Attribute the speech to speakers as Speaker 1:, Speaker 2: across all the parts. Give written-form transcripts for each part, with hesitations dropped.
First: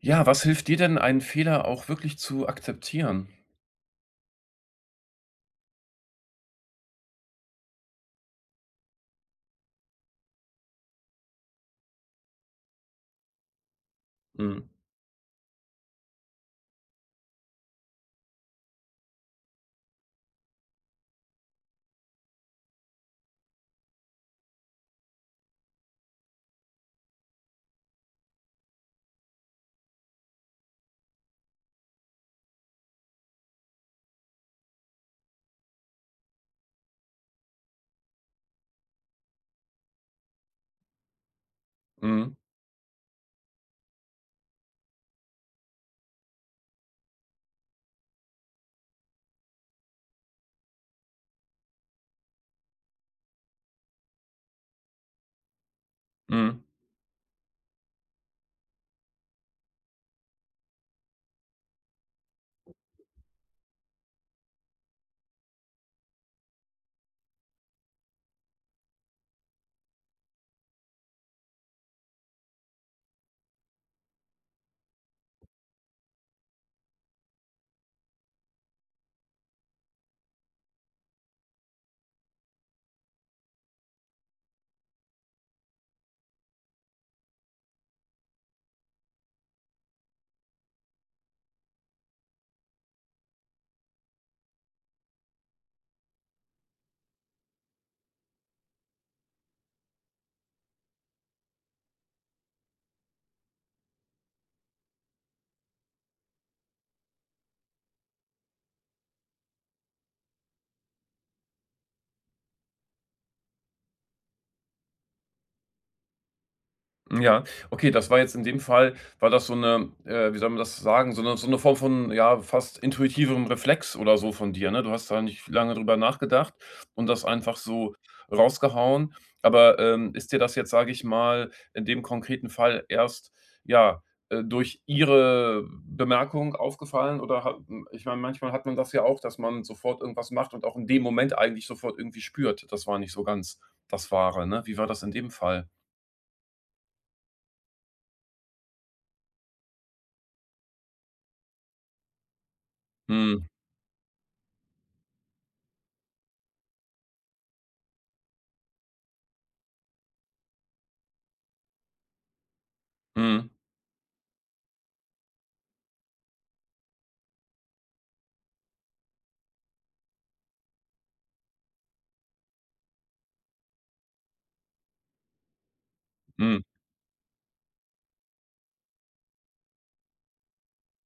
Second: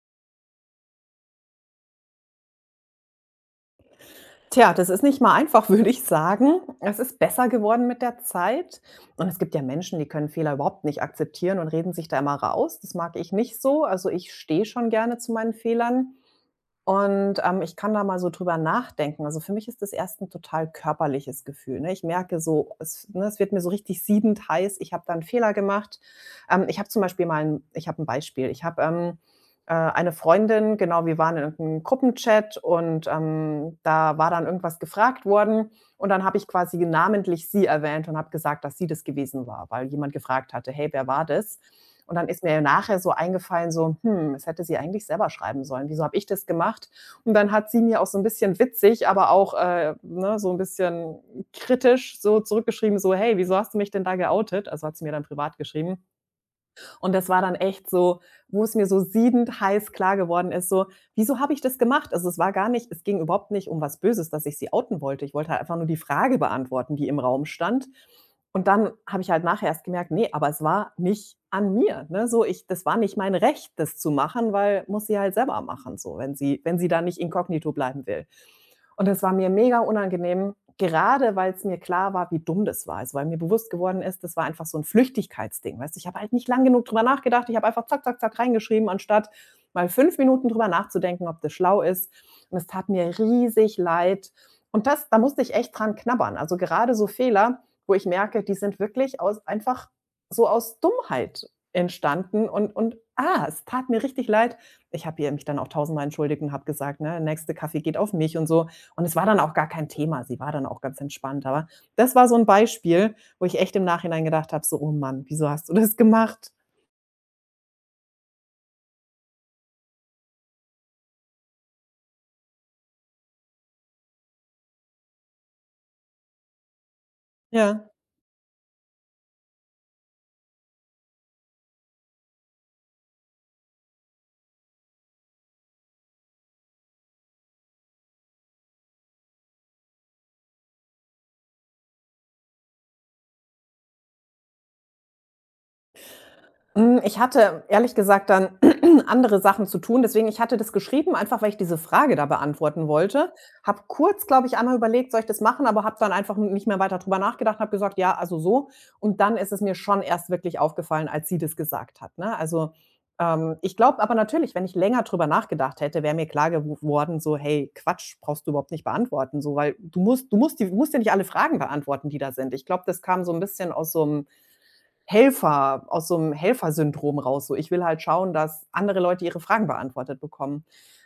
Speaker 1: Ja, was hilft dir denn, einen Fehler auch wirklich zu akzeptieren?
Speaker 2: Tja, das ist nicht mal einfach, würde ich sagen. Es ist besser geworden mit der Zeit. Und es gibt ja Menschen, die können Fehler überhaupt nicht akzeptieren und reden sich da immer raus. Das mag ich nicht so. Also ich stehe
Speaker 1: Mhm.
Speaker 2: schon gerne zu meinen Fehlern. Und, ich kann da mal so drüber nachdenken. Also, für mich ist das erst 'n total körperliches Gefühl, ne? Ich merke so, es wird mir so richtig siedend heiß. Ich habe da 'n Fehler gemacht. Ich habe ein Beispiel. Ich habe, eine Freundin genau, wir waren in irgend Gruppenchat und, da war dann irgendwas gefragt worden und dann habe ich quasi namentlich sie erwähnt und habe gesagt, dass sie das gewesen war, weil jemand gefragt hatte: „Hey, wer war das?" Und dann
Speaker 1: Mhm.
Speaker 2: ist mir nachher so eingefallen, so, das hätte sie eigentlich selber schreiben sollen. Wieso habe ich das gemacht? Und dann hat sie mir auch so ein bisschen witzig, aber auch, ne, so ein bisschen kritisch so zurückgeschrieben, so: „Hey, wieso hast du mich denn da geoutet?" Also, hat sie mir dann privat geschrieben.
Speaker 1: Mhm.
Speaker 2: Und das war dann echt so, wo es mir so siedend heiß klar geworden ist, so: „Wieso habe ich das gemacht?" Also, es ging überhaupt nicht um was Böses, dass ich sie outen wollte. Ich wollte halt einfach nur die Frage beantworten, die im Raum stand. Und dann habe ich halt nachher erst gemerkt: nee, aber es war nicht an mir", ne? So, ich das war nicht mein Recht, das zu machen, weil muss sie halt selber machen so, wenn sie da nicht inkognito bleiben will. Und das war mir mega unangenehm, gerade weil es mir klar war, wie dumm das war. Also, weil mir bewusst geworden ist, das war einfach so ein Flüchtigkeitsding, weißt du? Ich habe halt nicht lang genug drüber nachgedacht. Ich habe einfach zack, zack, zack reingeschrieben, anstatt mal 5 Minuten drüber nachzudenken, ob das schlau ist. Und es tat mir riesig leid. Und das da musste ich echt dran knabbern. Also, gerade so Fehler, wo ich merke, die sind wirklich aus einfach so aus Dummheit entstanden und es tat mir richtig leid. Ich habe ihr mich dann auch tausendmal entschuldigt und habe gesagt, ne: „Der nächste Kaffee geht auf mich" und so. Und es war dann auch gar kein Thema. Sie war dann auch ganz entspannt. Aber das war so 'n Beispiel, wo ich echt im Nachhinein gedacht habe, so: „Oh Mann, wieso hast du das gemacht?"
Speaker 1: Ja, okay, das war jetzt in dem Fall war das so eine, wie soll man das sagen, so eine Form von, ja, fast intuitivem Reflex oder so von dir, ne? Du hast da nicht lange drüber nachgedacht und das einfach
Speaker 2: Ja.
Speaker 1: so rausgehauen. Aber, ist dir das jetzt, sage ich mal, in dem konkreten Fall erst, ja, durch ihre Bemerkung aufgefallen oder ich meine, manchmal hat man das ja auch, dass man sofort irgendwas macht und auch in dem Moment eigentlich sofort irgendwie spürt, das war nicht so ganz das Wahre, ne? Wie war das in dem Fall?
Speaker 2: Ich hatte ehrlich gesagt dann andere Sachen zu tun. Deswegen ich hatte das geschrieben, einfach weil ich diese Frage da beantworten wollte.
Speaker 1: Mhm,
Speaker 2: Habe kurz, glaube ich, einmal überlegt, soll ich das machen, aber habe dann einfach nicht mehr weiter drüber nachgedacht, habe gesagt: „Ja, also so." Und dann ist es mir schon erst wirklich aufgefallen, als sie das gesagt hat, ne? Also,
Speaker 1: mhm.
Speaker 2: ich glaube aber natürlich, wenn ich länger drüber nachgedacht hätte, wäre mir klar geworden, so: „Hey, Quatsch, brauchst du überhaupt nicht beantworten so, weil du musst ja nicht alle Fragen beantworten, die da sind." Ich glaube, das kam so ein bisschen aus so 'nem
Speaker 1: Mhm.
Speaker 2: Helfersyndrom raus, so: „Ich will halt schauen, dass andere Leute ihre Fragen beantwortet bekommen."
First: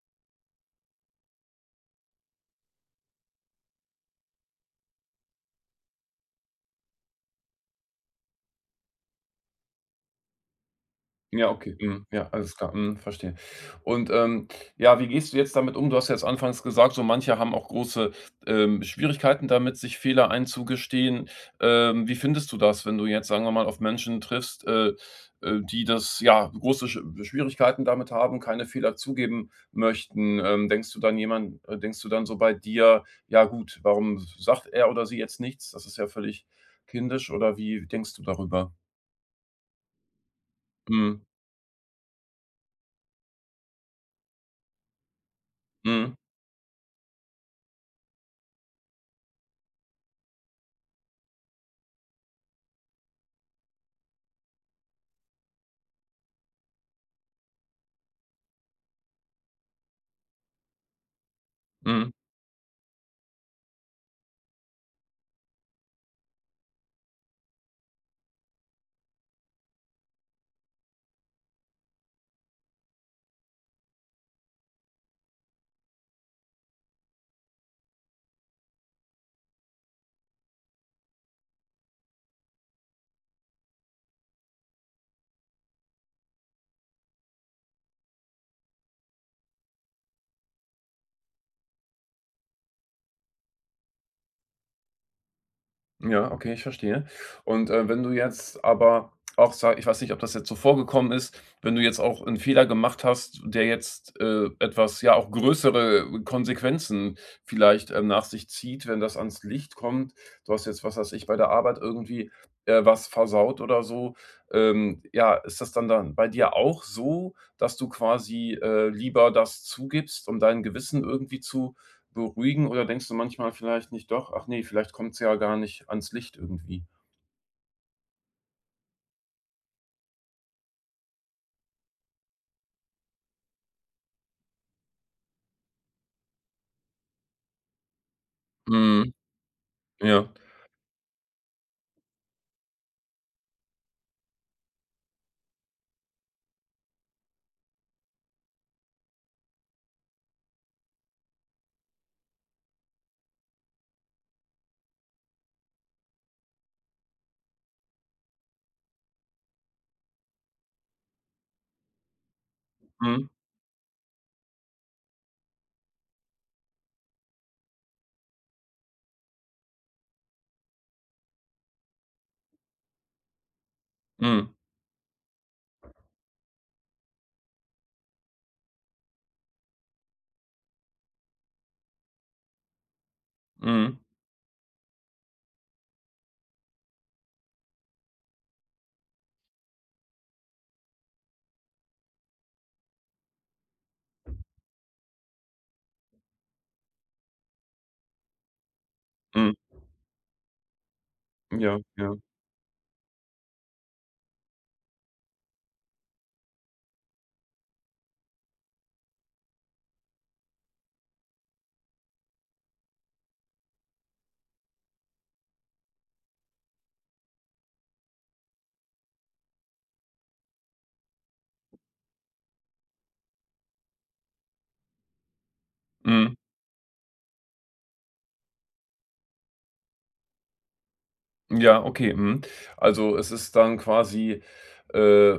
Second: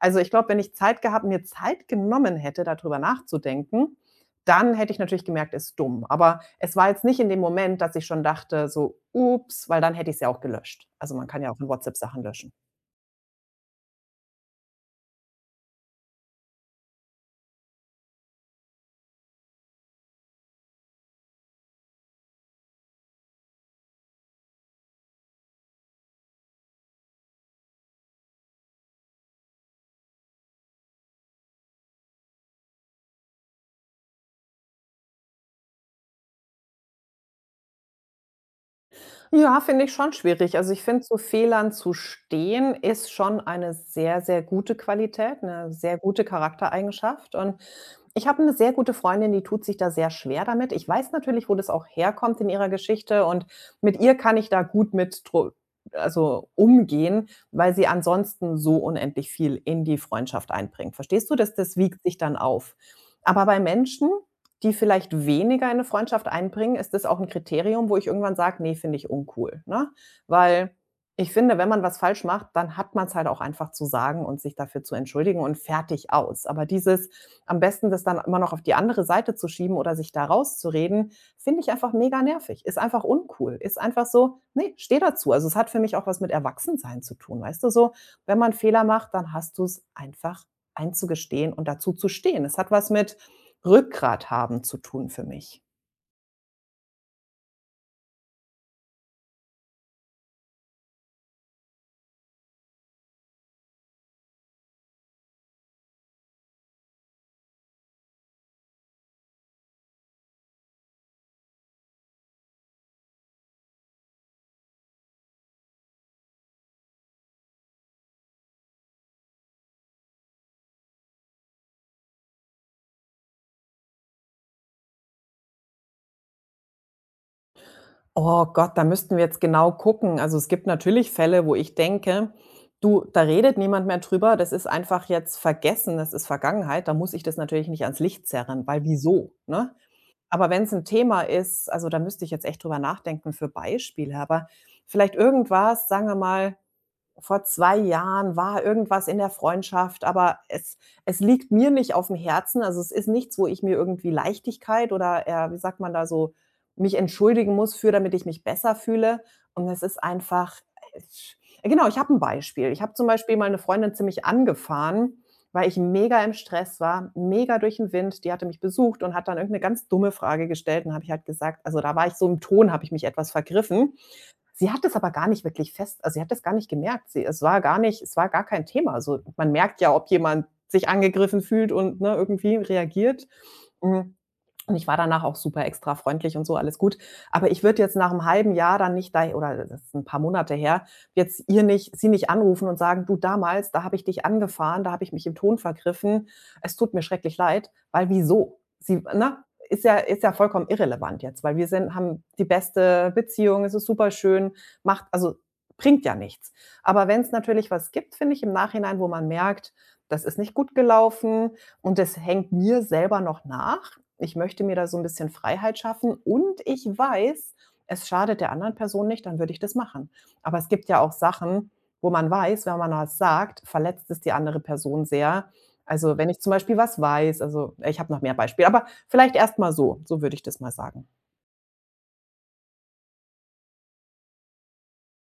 Speaker 2: Also, ich glaube, wenn ich Zeit gehabt mir Zeit genommen hätte, da drüber nachzudenken, dann hätte ich natürlich gemerkt, ist dumm. Aber es war jetzt nicht in dem Moment, dass ich schon dachte so: „Ups", weil dann hätte ich's ja auch gelöscht. Also, man kann
Speaker 1: Ja,
Speaker 2: ja auch in
Speaker 1: okay.
Speaker 2: WhatsApp
Speaker 1: Mhm.
Speaker 2: Sachen
Speaker 1: Ja,
Speaker 2: löschen.
Speaker 1: alles klar. Mhm, verstehe. Und, ja, wie gehst du jetzt damit um? Du hast ja jetzt anfangs gesagt, so manche haben auch große Schwierigkeiten damit, sich Fehler einzugestehen. Wie findest du das, wenn du jetzt, sagen wir mal, auf Menschen triffst, die das ja, große Schwierigkeiten damit haben, keine Fehler zugeben möchten? Denkst du dann so bei dir: „Ja gut, warum sagt er oder sie jetzt nichts? Das ist ja völlig kindisch.“ Oder wie denkst du darüber?
Speaker 2: Ja, finde ich schon schwierig. Also, ich finde, zu
Speaker 1: Mhm.
Speaker 2: Fehlern zu stehen, ist schon eine sehr, sehr gute Qualität, eine sehr
Speaker 1: Mhm.
Speaker 2: gute Charaktereigenschaft. Und ich habe eine sehr gute Freundin, die tut sich da sehr schwer damit. Ich weiß natürlich, wo das auch herkommt in ihrer Geschichte und mit ihr kann ich da gut mit dru also, umgehen, weil sie ansonsten so unendlich viel in die Freundschaft einbringt. Verstehst du? Dass das wiegt
Speaker 1: Mhm.
Speaker 2: sich dann auf. Aber bei Menschen, die vielleicht weniger in 'ne Freundschaft einbringen, ist das auch ein Kriterium, wo ich irgendwann sage: nee, finde ich uncool", ne? Weil ich finde, wenn man was falsch macht, dann hat man es halt auch einfach zu sagen und sich dafür zu entschuldigen und fertig aus. Aber dieses am besten das dann immer noch auf die andere Seite zu schieben oder sich da rauszureden, finde ich einfach mega nervig. Ist einfach uncool, ist einfach so nee, stehe dazu. Also, es hat für mich auch was mit Erwachsensein zu tun, weißt du, so? Wenn man Fehler macht, dann hast du es einfach einzugestehen und dazu zu stehen. Es hat was mit Rückgrat haben zu tun für mich?
Speaker 1: Ja, okay, ich verstehe. Und, wenn du jetzt aber auch sa ich weiß nicht, ob das jetzt so vorgekommen ist, wenn du jetzt auch einen Fehler gemacht hast, der jetzt, etwas ja, auch größere Konsequenzen vielleicht, nach sich zieht, wenn das ans Licht kommt. Du hast jetzt, was weiß ich, bei der Arbeit irgendwie, was versaut oder so. Ja, ist das dann bei dir auch so, dass du quasi, lieber das zugibst, um dein Gewissen irgendwie zu beruhigen, oder denkst du manchmal vielleicht nicht doch: „Ach nee, vielleicht kommt's ja gar nicht ans Licht irgendwie?“
Speaker 2: Oh Gott, da müssten wir jetzt genau gucken. Also, es gibt natürlich Fälle, wo ich denke: „Du, da redet niemand mehr drüber. Das ist einfach jetzt vergessen. Das ist Vergangenheit." Da muss ich das natürlich nicht ans Licht zerren, weil
Speaker 1: Mhm,
Speaker 2: wieso, ne?
Speaker 1: ja.
Speaker 2: Aber wenn es ein Thema ist also, da müsste ich jetzt echt drüber nachdenken für Beispiele, aber vielleicht irgendwas, sagen wir mal vor 2 Jahren war irgendwas in der Freundschaft, aber es liegt mir nicht auf dem Herzen. Also, es ist nichts, wo ich mir irgendwie Leichtigkeit oder, wie sagt man da so, mich entschuldigen muss für, damit ich mich besser fühle. Und es ist einfach, genau, ich habe ein Beispiel. Ich habe zum
Speaker 1: Mhm,
Speaker 2: Beispiel mal eine Freundin ziemlich angefahren, weil ich mega im Stress war, mega durch den Wind. Die hatte mich besucht und hat dann irgend 'ne ganz dumme Frage gestellt und habe ich halt gesagt also, da war ich so im Ton habe ich mich etwas vergriffen.
Speaker 1: mhm,
Speaker 2: Sie hat es aber gar nicht wirklich fest also, sie hat das gar nicht gemerkt. Sie es war gar nicht es war gar kein Thema. Also, man merkt ja, ob jemand sich angegriffen fühlt und, ne, irgendwie reagiert.
Speaker 1: mhm,
Speaker 2: Hm. Und ich war danach auch super extra freundlich und so, alles gut. Aber ich würde jetzt nach einem halben Jahr dann nicht da oder das ist 'n paar Monate her, jetzt ihr nicht sie nicht anrufen und sagen: „Du, damals, da habe ich dich angefahren, da habe ich mich im Ton vergriffen. Es tut mir schrecklich leid." Weil wieso? Sie ne?
Speaker 1: mhm.
Speaker 2: Ist ja vollkommen irrelevant jetzt, weil wir
Speaker 1: Ja,
Speaker 2: sind
Speaker 1: ja.
Speaker 2: haben die beste Beziehung, es ist super schön macht also, bringt ja nichts. Aber wenn es natürlich was gibt, finde ich, im Nachhinein, wo man merkt, das ist nicht gut gelaufen, und das hängt mir selber noch nach. Ich möchte mir da so ein bisschen Freiheit schaffen und ich weiß, es schadet der anderen Person nicht, dann würde ich das machen. Aber es gibt ja auch Sachen, wo man weiß, wenn man was sagt, verletzt es die andere Person sehr. Also, wenn
Speaker 1: Mhm.
Speaker 2: ich zum Beispiel was weiß also, ich habe noch mehr Beispiele, aber vielleicht erst mal so. So würde ich das mal sagen.
Speaker 1: Ja, okay, mhm. Also, es ist dann quasi, äh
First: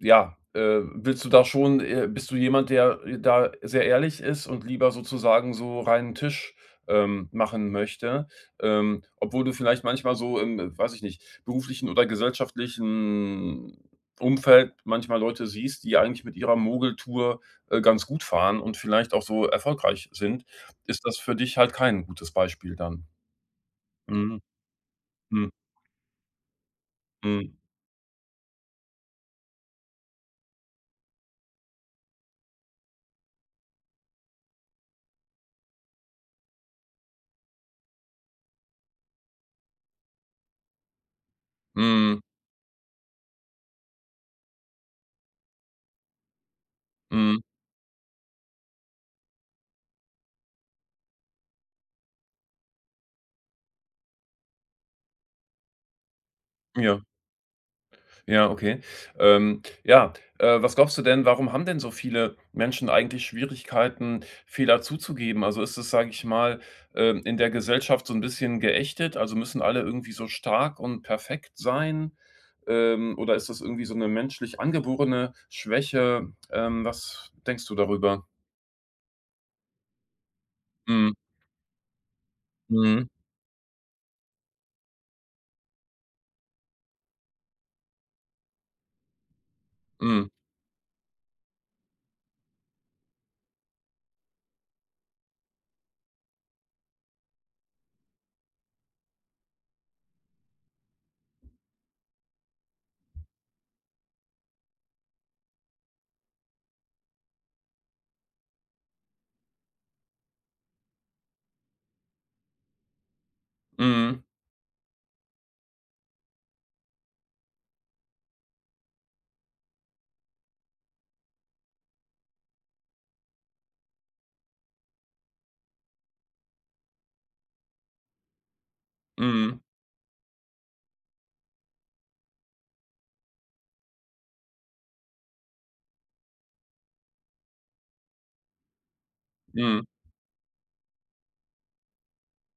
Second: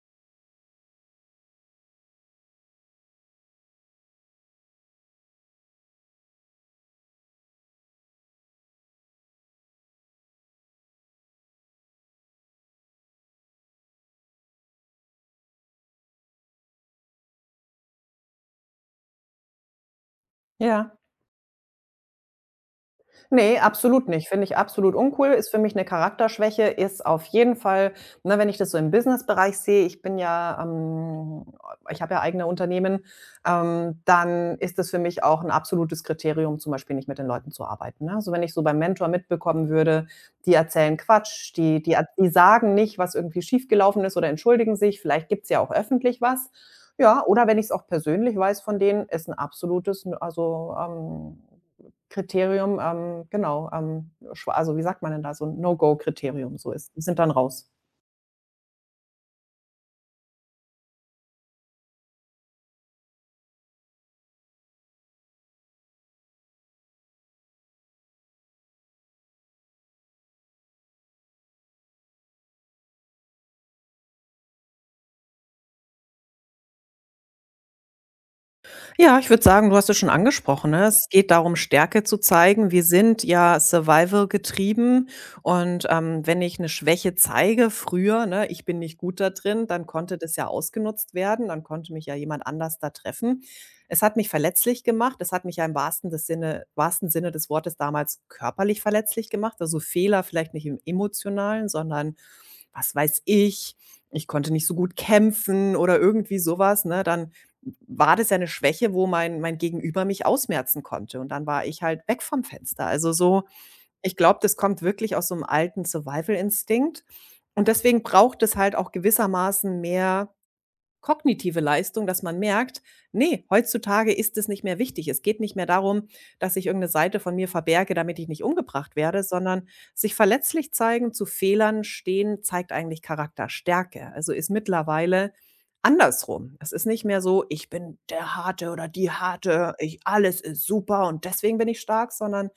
Speaker 1: ja, willst du da schon bist du jemand, der, da sehr ehrlich ist und lieber sozusagen so reinen Tisch machen möchte, obwohl du vielleicht manchmal so im, weiß ich nicht, beruflichen oder gesellschaftlichen Umfeld manchmal Leute siehst, die eigentlich mit ihrer Mogeltour, ganz gut fahren und vielleicht auch so erfolgreich sind,
Speaker 2: Ja.
Speaker 1: ist das für dich halt kein gutes Beispiel dann.
Speaker 2: Ne, absolut nicht.
Speaker 1: Mhm.
Speaker 2: Finde ich absolut uncool. Ist
Speaker 1: Mhm.
Speaker 2: für mich 'ne Charakterschwäche, ist auf
Speaker 1: Mhm.
Speaker 2: jeden Fall ne, wenn ich das so im Businessbereich sehe, ich bin ja, ich habe ja eigene Unternehmen, dann ist das für mich auch 'n absolutes Kriterium, zum Beispiel nicht mit den Leuten zu arbeiten, ne? Also, wenn ich so beim Mentor mitbekommen würde, die erzählen Quatsch, die die er
Speaker 1: Mhm.
Speaker 2: die sagen nicht, was irgendwie schiefgelaufen ist oder entschuldigen sich, vielleicht gibt's ja auch öffentlich was. Ja,
Speaker 1: Mhm.
Speaker 2: oder wenn ich's auch persönlich weiß von denen, ist 'n absolutes Kriterium, genau, schwa also, wie sagt man denn da, so 'n No-Go-Kriterium, so ist
Speaker 1: Ja,
Speaker 2: die sind dann raus.
Speaker 1: ja, okay. Ja, was glaubst du denn, warum haben denn so viele Menschen eigentlich Schwierigkeiten, Fehler zuzugeben? Also ist es, sage ich mal, in der Gesellschaft so ein bisschen geächtet? Also müssen alle irgendwie so stark und perfekt sein? Oder ist das irgendwie so eine menschlich angeborene Schwäche? Was denkst du darüber?
Speaker 2: Ja, ich würde sagen, du hast es schon angesprochen, ne? Es
Speaker 1: Mhm.
Speaker 2: geht darum, Stärke zu zeigen. Wir
Speaker 1: Mhm.
Speaker 2: sind ja Survival getrieben und, wenn ich eine Schwäche zeige früher, ne, ich bin nicht gut da drin, dann konnte
Speaker 1: Mhm.
Speaker 2: das ja ausgenutzt werden, dann konnte mich ja jemand anders da treffen. Es hat mich verletzlich gemacht, es hat mich ja im wahrsten Sinne des Wortes damals körperlich verletzlich gemacht, also Fehler vielleicht nicht im Emotionalen, sondern was weiß ich, ich konnte nicht so gut kämpfen oder irgendwie sowas. Ne? Dann war das ja 'ne Schwäche, wo mein Gegenüber mich ausmerzen konnte und dann war ich halt weg vom Fenster. Also, so ich
Speaker 1: Mhm.
Speaker 2: glaube, das kommt wirklich aus so 'nem alten Survival-Instinkt und deswegen braucht es halt auch gewissermaßen mehr kognitive Leistung, dass man merkt: nee, heutzutage ist es nicht mehr wichtig." Es geht nicht mehr darum, dass ich irgendeine Seite von mir verberge, damit ich nicht umgebracht werde,
Speaker 1: Mhm.
Speaker 2: sondern sich verletzlich zeigen, zu Fehlern stehen, zeigt eigentlich Charakterstärke. Also, ist mittlerweile andersrum. Es ist nicht mehr so: „Ich bin der Harte oder die Harte,
Speaker 1: Mhm.
Speaker 2: ich alles ist super und deswegen bin ich stark“, sondern:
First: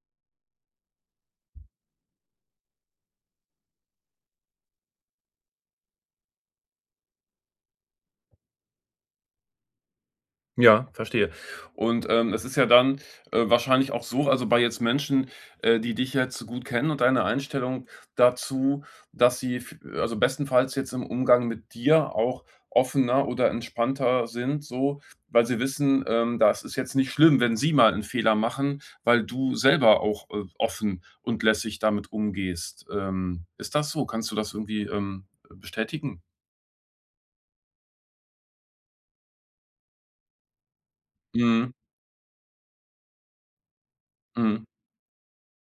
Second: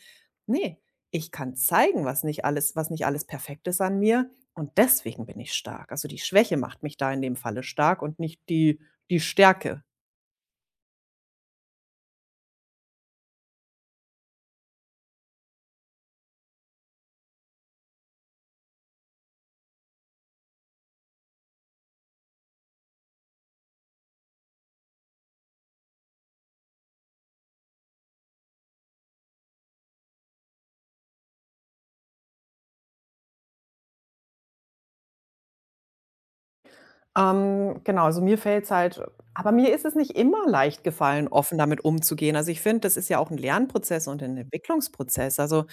Speaker 2: nee, ich kann zeigen, was nicht alles perfekt ist an mir und deswegen bin ich stark. Also, die Schwäche macht mich da in dem Falle stark und nicht die Stärke.
Speaker 1: Ja, verstehe. Und, es ist ja dann, wahrscheinlich auch so, also bei jetzt Menschen, die dich jetzt so gut kennen und deine Einstellung dazu, dass sie f also, bestenfalls jetzt im Umgang mit dir auch offener oder entspannter sind so, weil sie wissen, das ist jetzt nicht schlimm, wenn sie mal einen Fehler machen, weil du selber auch, offen und lässig damit umgehst. Ist das so? Kannst du das irgendwie, bestätigen?
Speaker 2: Genau, also mir fällt's halt aber mir ist es nicht immer leicht gefallen, offen
Speaker 1: Mhm,
Speaker 2: damit umzugehen. Also, ich finde, das ist ja auch ein Lernprozess und ein
Speaker 1: mhm,
Speaker 2: Entwicklungsprozess. Also,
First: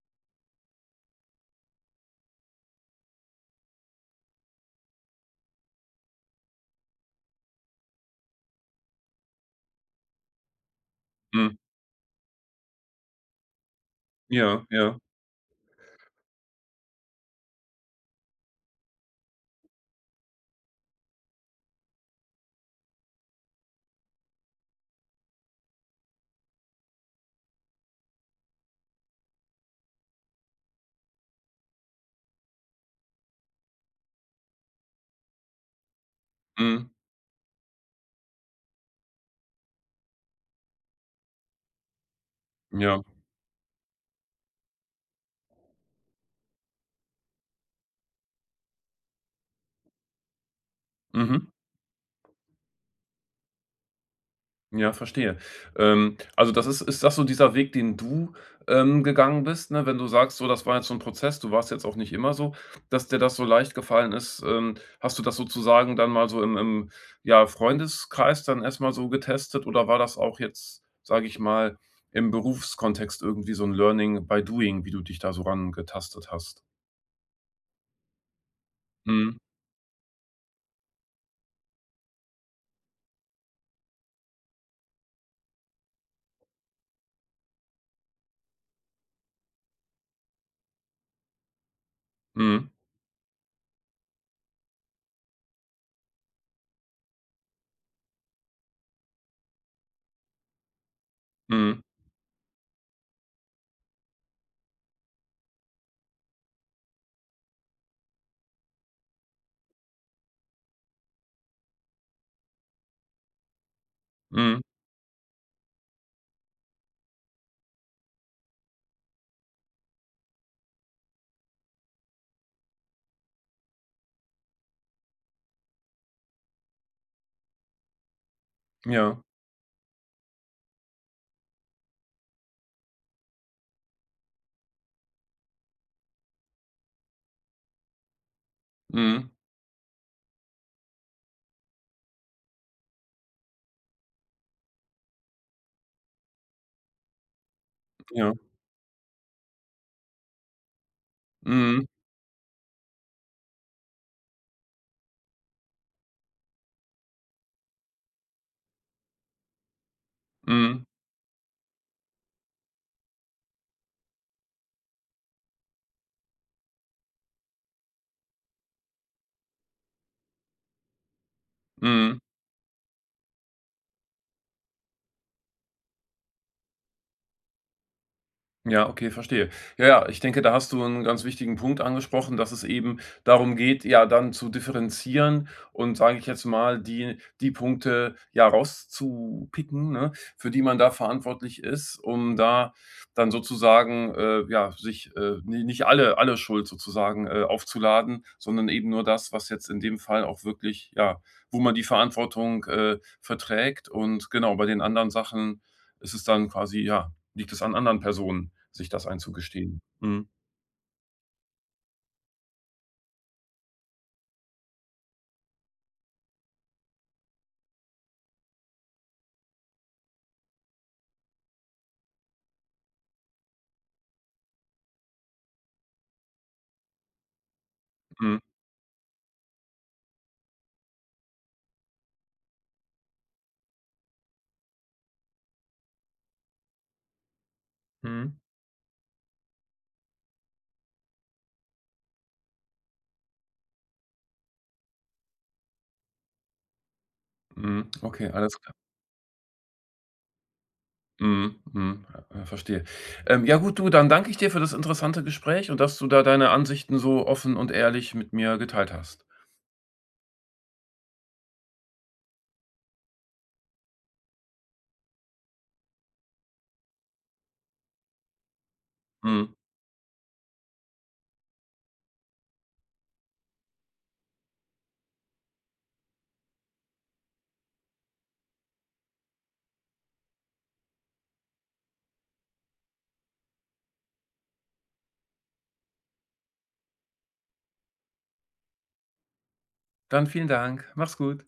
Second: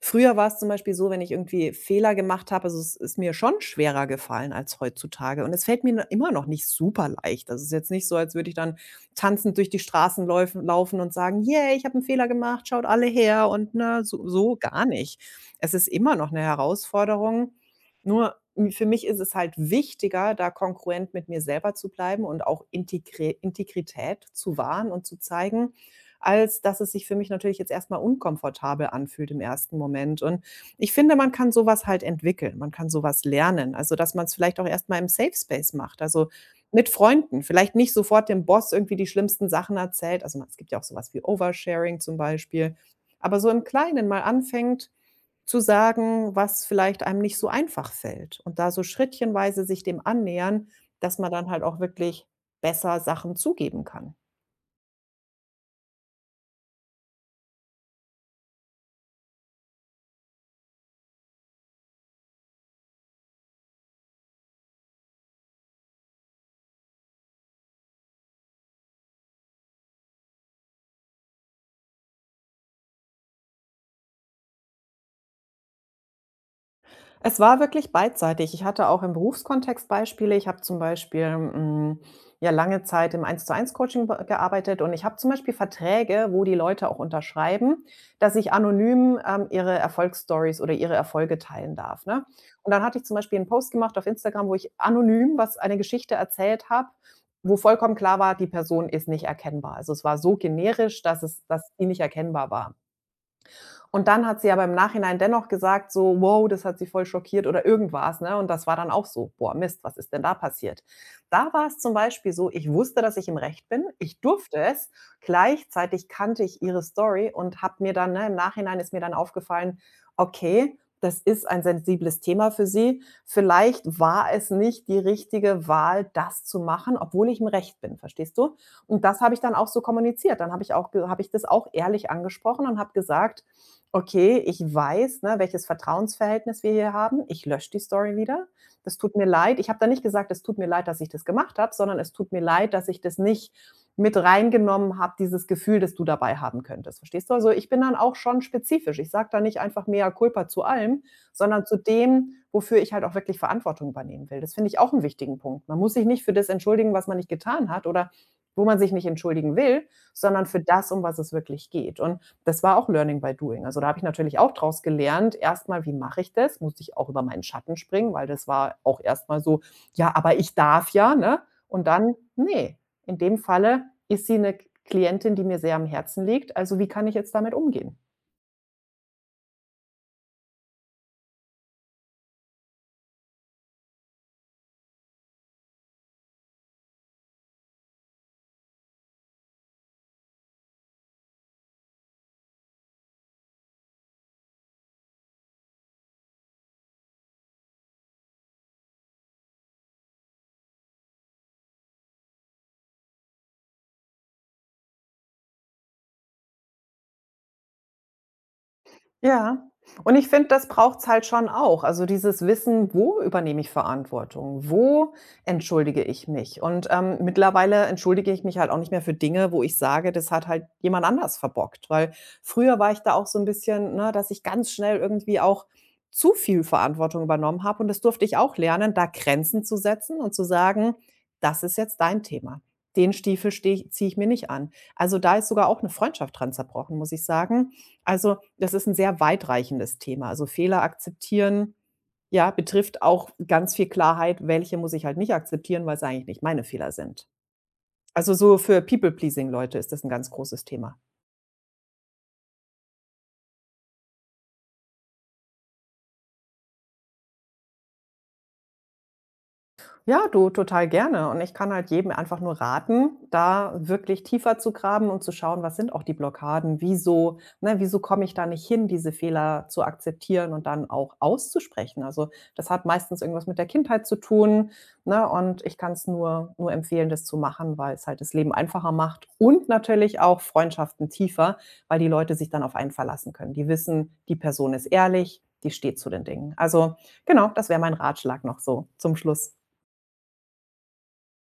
Speaker 2: früher war es zum Beispiel so, wenn ich irgendwie Fehler gemacht habe also, es ist mir schon schwerer gefallen als heutzutage und es fällt mir n immer noch nicht super leicht. Also, es ist jetzt nicht so, als würde ich dann tanzend durch die Straßen läufen laufen und sagen:
Speaker 1: mhm.
Speaker 2: „Yay, ich habe einen Fehler gemacht, schaut alle her“ und, ne, so
Speaker 1: Ja,
Speaker 2: gar
Speaker 1: ja,
Speaker 2: nicht. Es ist immer noch eine Herausforderung. Nur m für mich ist es halt wichtiger, da kongruent mit mir selber zu bleiben und auch Integrität zu wahren und zu zeigen, als dass es sich für mich natürlich jetzt erst mal unkomfortabel anfühlt im ersten Moment. Und ich finde, man kann so was halt entwickeln, man kann so was lernen. Also, dass man es vielleicht auch erst mal im Safe Space macht, also
Speaker 1: mhm,
Speaker 2: mit Freunden, vielleicht nicht sofort dem Boss irgendwie die schlimmsten Sachen erzählt. Also, es gibt ja auch so was wie Oversharing zum Beispiel.
Speaker 1: ja.
Speaker 2: Aber so im Kleinen mal anfängt, zu sagen, was vielleicht einem nicht so einfach fällt und da so schrittchenweise sich dem annähern, dass man
Speaker 1: Mhm.
Speaker 2: dann halt auch wirklich besser Sachen zugeben kann.
Speaker 1: Ja, verstehe. Also das ist das so dieser Weg, den du, gegangen bist, ne? Wenn du sagst, so, das war jetzt so ein Prozess, du warst jetzt auch nicht immer so, dass dir das so leicht gefallen ist. Hast du das sozusagen dann mal so ja, Freundeskreis dann erstmal so getestet, oder war das auch jetzt, sage ich mal, im Berufskontext irgendwie so ein Learning by Doing, wie du dich da so rangetastet hast?
Speaker 2: Es war wirklich beidseitig. Ich hatte auch im
Speaker 1: Mhm.
Speaker 2: Berufskontext Beispiele. Ich habe zum Beispiel, ja lange Zeit im Eins-zu-eins-Coaching be gearbeitet und ich habe zum Beispiel Verträge, wo die Leute auch unterschreiben, dass ich anonym, ihre Erfolgsstories oder ihre Erfolge teilen darf, ne?
Speaker 1: Mhm.
Speaker 2: Und dann hatte ich zum Beispiel einen Post gemacht auf Instagram, wo ich anonym was eine Geschichte erzählt habe, wo vollkommen klar war, die Person ist nicht erkennbar. Also, es war so generisch, dass
Speaker 1: Mhm.
Speaker 2: die nicht erkennbar war. Und dann hat sie aber im Nachhinein dennoch gesagt so: „Wow, das hat sie voll schockiert“ oder irgendwas, ne? Und das war dann auch so: „Boah, Mist, was ist denn da passiert?“ Da war es zum Beispiel so, ich wusste, dass ich im Recht bin. Ich durfte
Speaker 1: Mhm.
Speaker 2: es. Gleichzeitig kannte ich ihre Story und habe mir dann ne, im Nachhinein ist mir dann aufgefallen: „Okay, das ist ein sensibles Thema für sie. Vielleicht war es nicht die richtige Wahl, das zu machen, obwohl ich im Recht bin“, verstehst du? Und das
Speaker 1: Ja.
Speaker 2: habe ich dann auch so kommuniziert. Dann habe ich auch ge habe ich das auch ehrlich angesprochen und habe gesagt: Okay, ich weiß, ne, welches Vertrauensverhältnis wir hier haben. Ich lösche die Story wieder. Das tut mir
Speaker 1: Mhm.
Speaker 2: leid. Ich habe da nicht gesagt: „Es tut mir leid, dass ich das gemacht habe“, sondern: „Es tut mir leid, dass ich das nicht mit reingenommen habe, dieses Gefühl, das du dabei haben könntest“, verstehst du? Also, ich bin dann auch
Speaker 1: Ja.
Speaker 2: schon spezifisch. Ich sage da nicht einfach mea culpa zu allem, sondern zu
Speaker 1: Mhm.
Speaker 2: dem, wofür ich halt auch wirklich Verantwortung übernehmen will. Das finde ich auch einen wichtigen Punkt. Man muss sich nicht für das entschuldigen, was man nicht getan hat oder wo man sich nicht entschuldigen will, sondern für
Speaker 1: Mhm.
Speaker 2: das, um was es wirklich geht. Und das war auch Learning by Doing. Also da habe ich natürlich auch draus gelernt, erstmal, wie mache ich das? Musste ich auch über meinen Schatten springen, weil das war auch erstmal so, ja, aber ich darf ja, ne? Und dann,
Speaker 1: Mhm.
Speaker 2: nee, in dem Falle ist sie eine Klientin, die mir sehr am Herzen liegt. Also wie kann ich jetzt damit umgehen?
Speaker 1: Ja, okay, verstehe. Ja, ja, ich denke, da hast du einen ganz wichtigen Punkt angesprochen, dass es eben darum geht, ja, dann zu differenzieren und, sage ich jetzt mal, die Punkte, ja, rauszupicken, ne, für die man da verantwortlich ist, um da dann sozusagen, ja, sich, ni nicht alle Schuld sozusagen, aufzuladen, sondern eben nur das, was jetzt in dem Fall auch wirklich, ja, wo man die Verantwortung, verträgt, und genau, bei den anderen Sachen ist es dann quasi, liegt es an anderen Personen, sich das
Speaker 2: Ja,
Speaker 1: einzugestehen?
Speaker 2: und
Speaker 1: Mhm,
Speaker 2: ich finde, das braucht's halt schon auch. Also, dieses Wissen, wo übernehme ich Verantwortung? Wo entschuldige ich mich? Und, mittlerweile entschuldige ich mich halt auch nicht mehr für Dinge, wo ich sage, das hat halt jemand anders verbockt, weil früher war ich da auch so ein bisschen, ne, dass ich ganz schnell irgendwie auch zu viel Verantwortung übernommen habe und das durfte ich
Speaker 1: mhm,
Speaker 2: auch lernen, da Grenzen zu setzen und zu sagen: „Das ist jetzt dein Thema. Den Stiefel stehe ich ziehe ich mir nicht an.“ Also, da ist sogar auch eine Freundschaft dran zerbrochen, muss ich sagen,
Speaker 1: mhm,
Speaker 2: also, das ist ein sehr weitreichendes Thema. Also, Fehler akzeptieren, ja, betrifft auch ganz viel Klarheit, welche muss ich halt nicht akzeptieren, weil es eigentlich nicht meine Fehler sind.
Speaker 1: mhm. Okay,
Speaker 2: Also,
Speaker 1: alles
Speaker 2: so
Speaker 1: klar.
Speaker 2: für People-Pleasing-Leute ist das ein ganz großes Thema.
Speaker 1: Mhm, mhm, verstehe. Ja gut, du, dann danke ich dir für das interessante Gespräch und dass du da deine Ansichten so offen und ehrlich mit mir geteilt hast.
Speaker 2: Ja, du, total gerne. Und ich kann halt jedem einfach nur raten, da wirklich tiefer zu graben und zu schauen, was sind auch die Blockaden, wieso, ne, wieso komme ich da nicht hin, diese
Speaker 1: Mhm.
Speaker 2: Fehler zu akzeptieren und dann auch auszusprechen. Also das hat meistens irgendwas mit der Kindheit zu tun, ne, und ich kann es nur empfehlen, das zu machen, weil es halt das Leben einfacher macht und natürlich auch Freundschaften tiefer, weil die Leute sich dann auf einen verlassen können. Die wissen, die Person ist ehrlich, die steht zu den Dingen. Also genau, das wäre mein Ratschlag noch so zum Schluss.
Speaker 1: Dann vielen Dank. Mach's gut.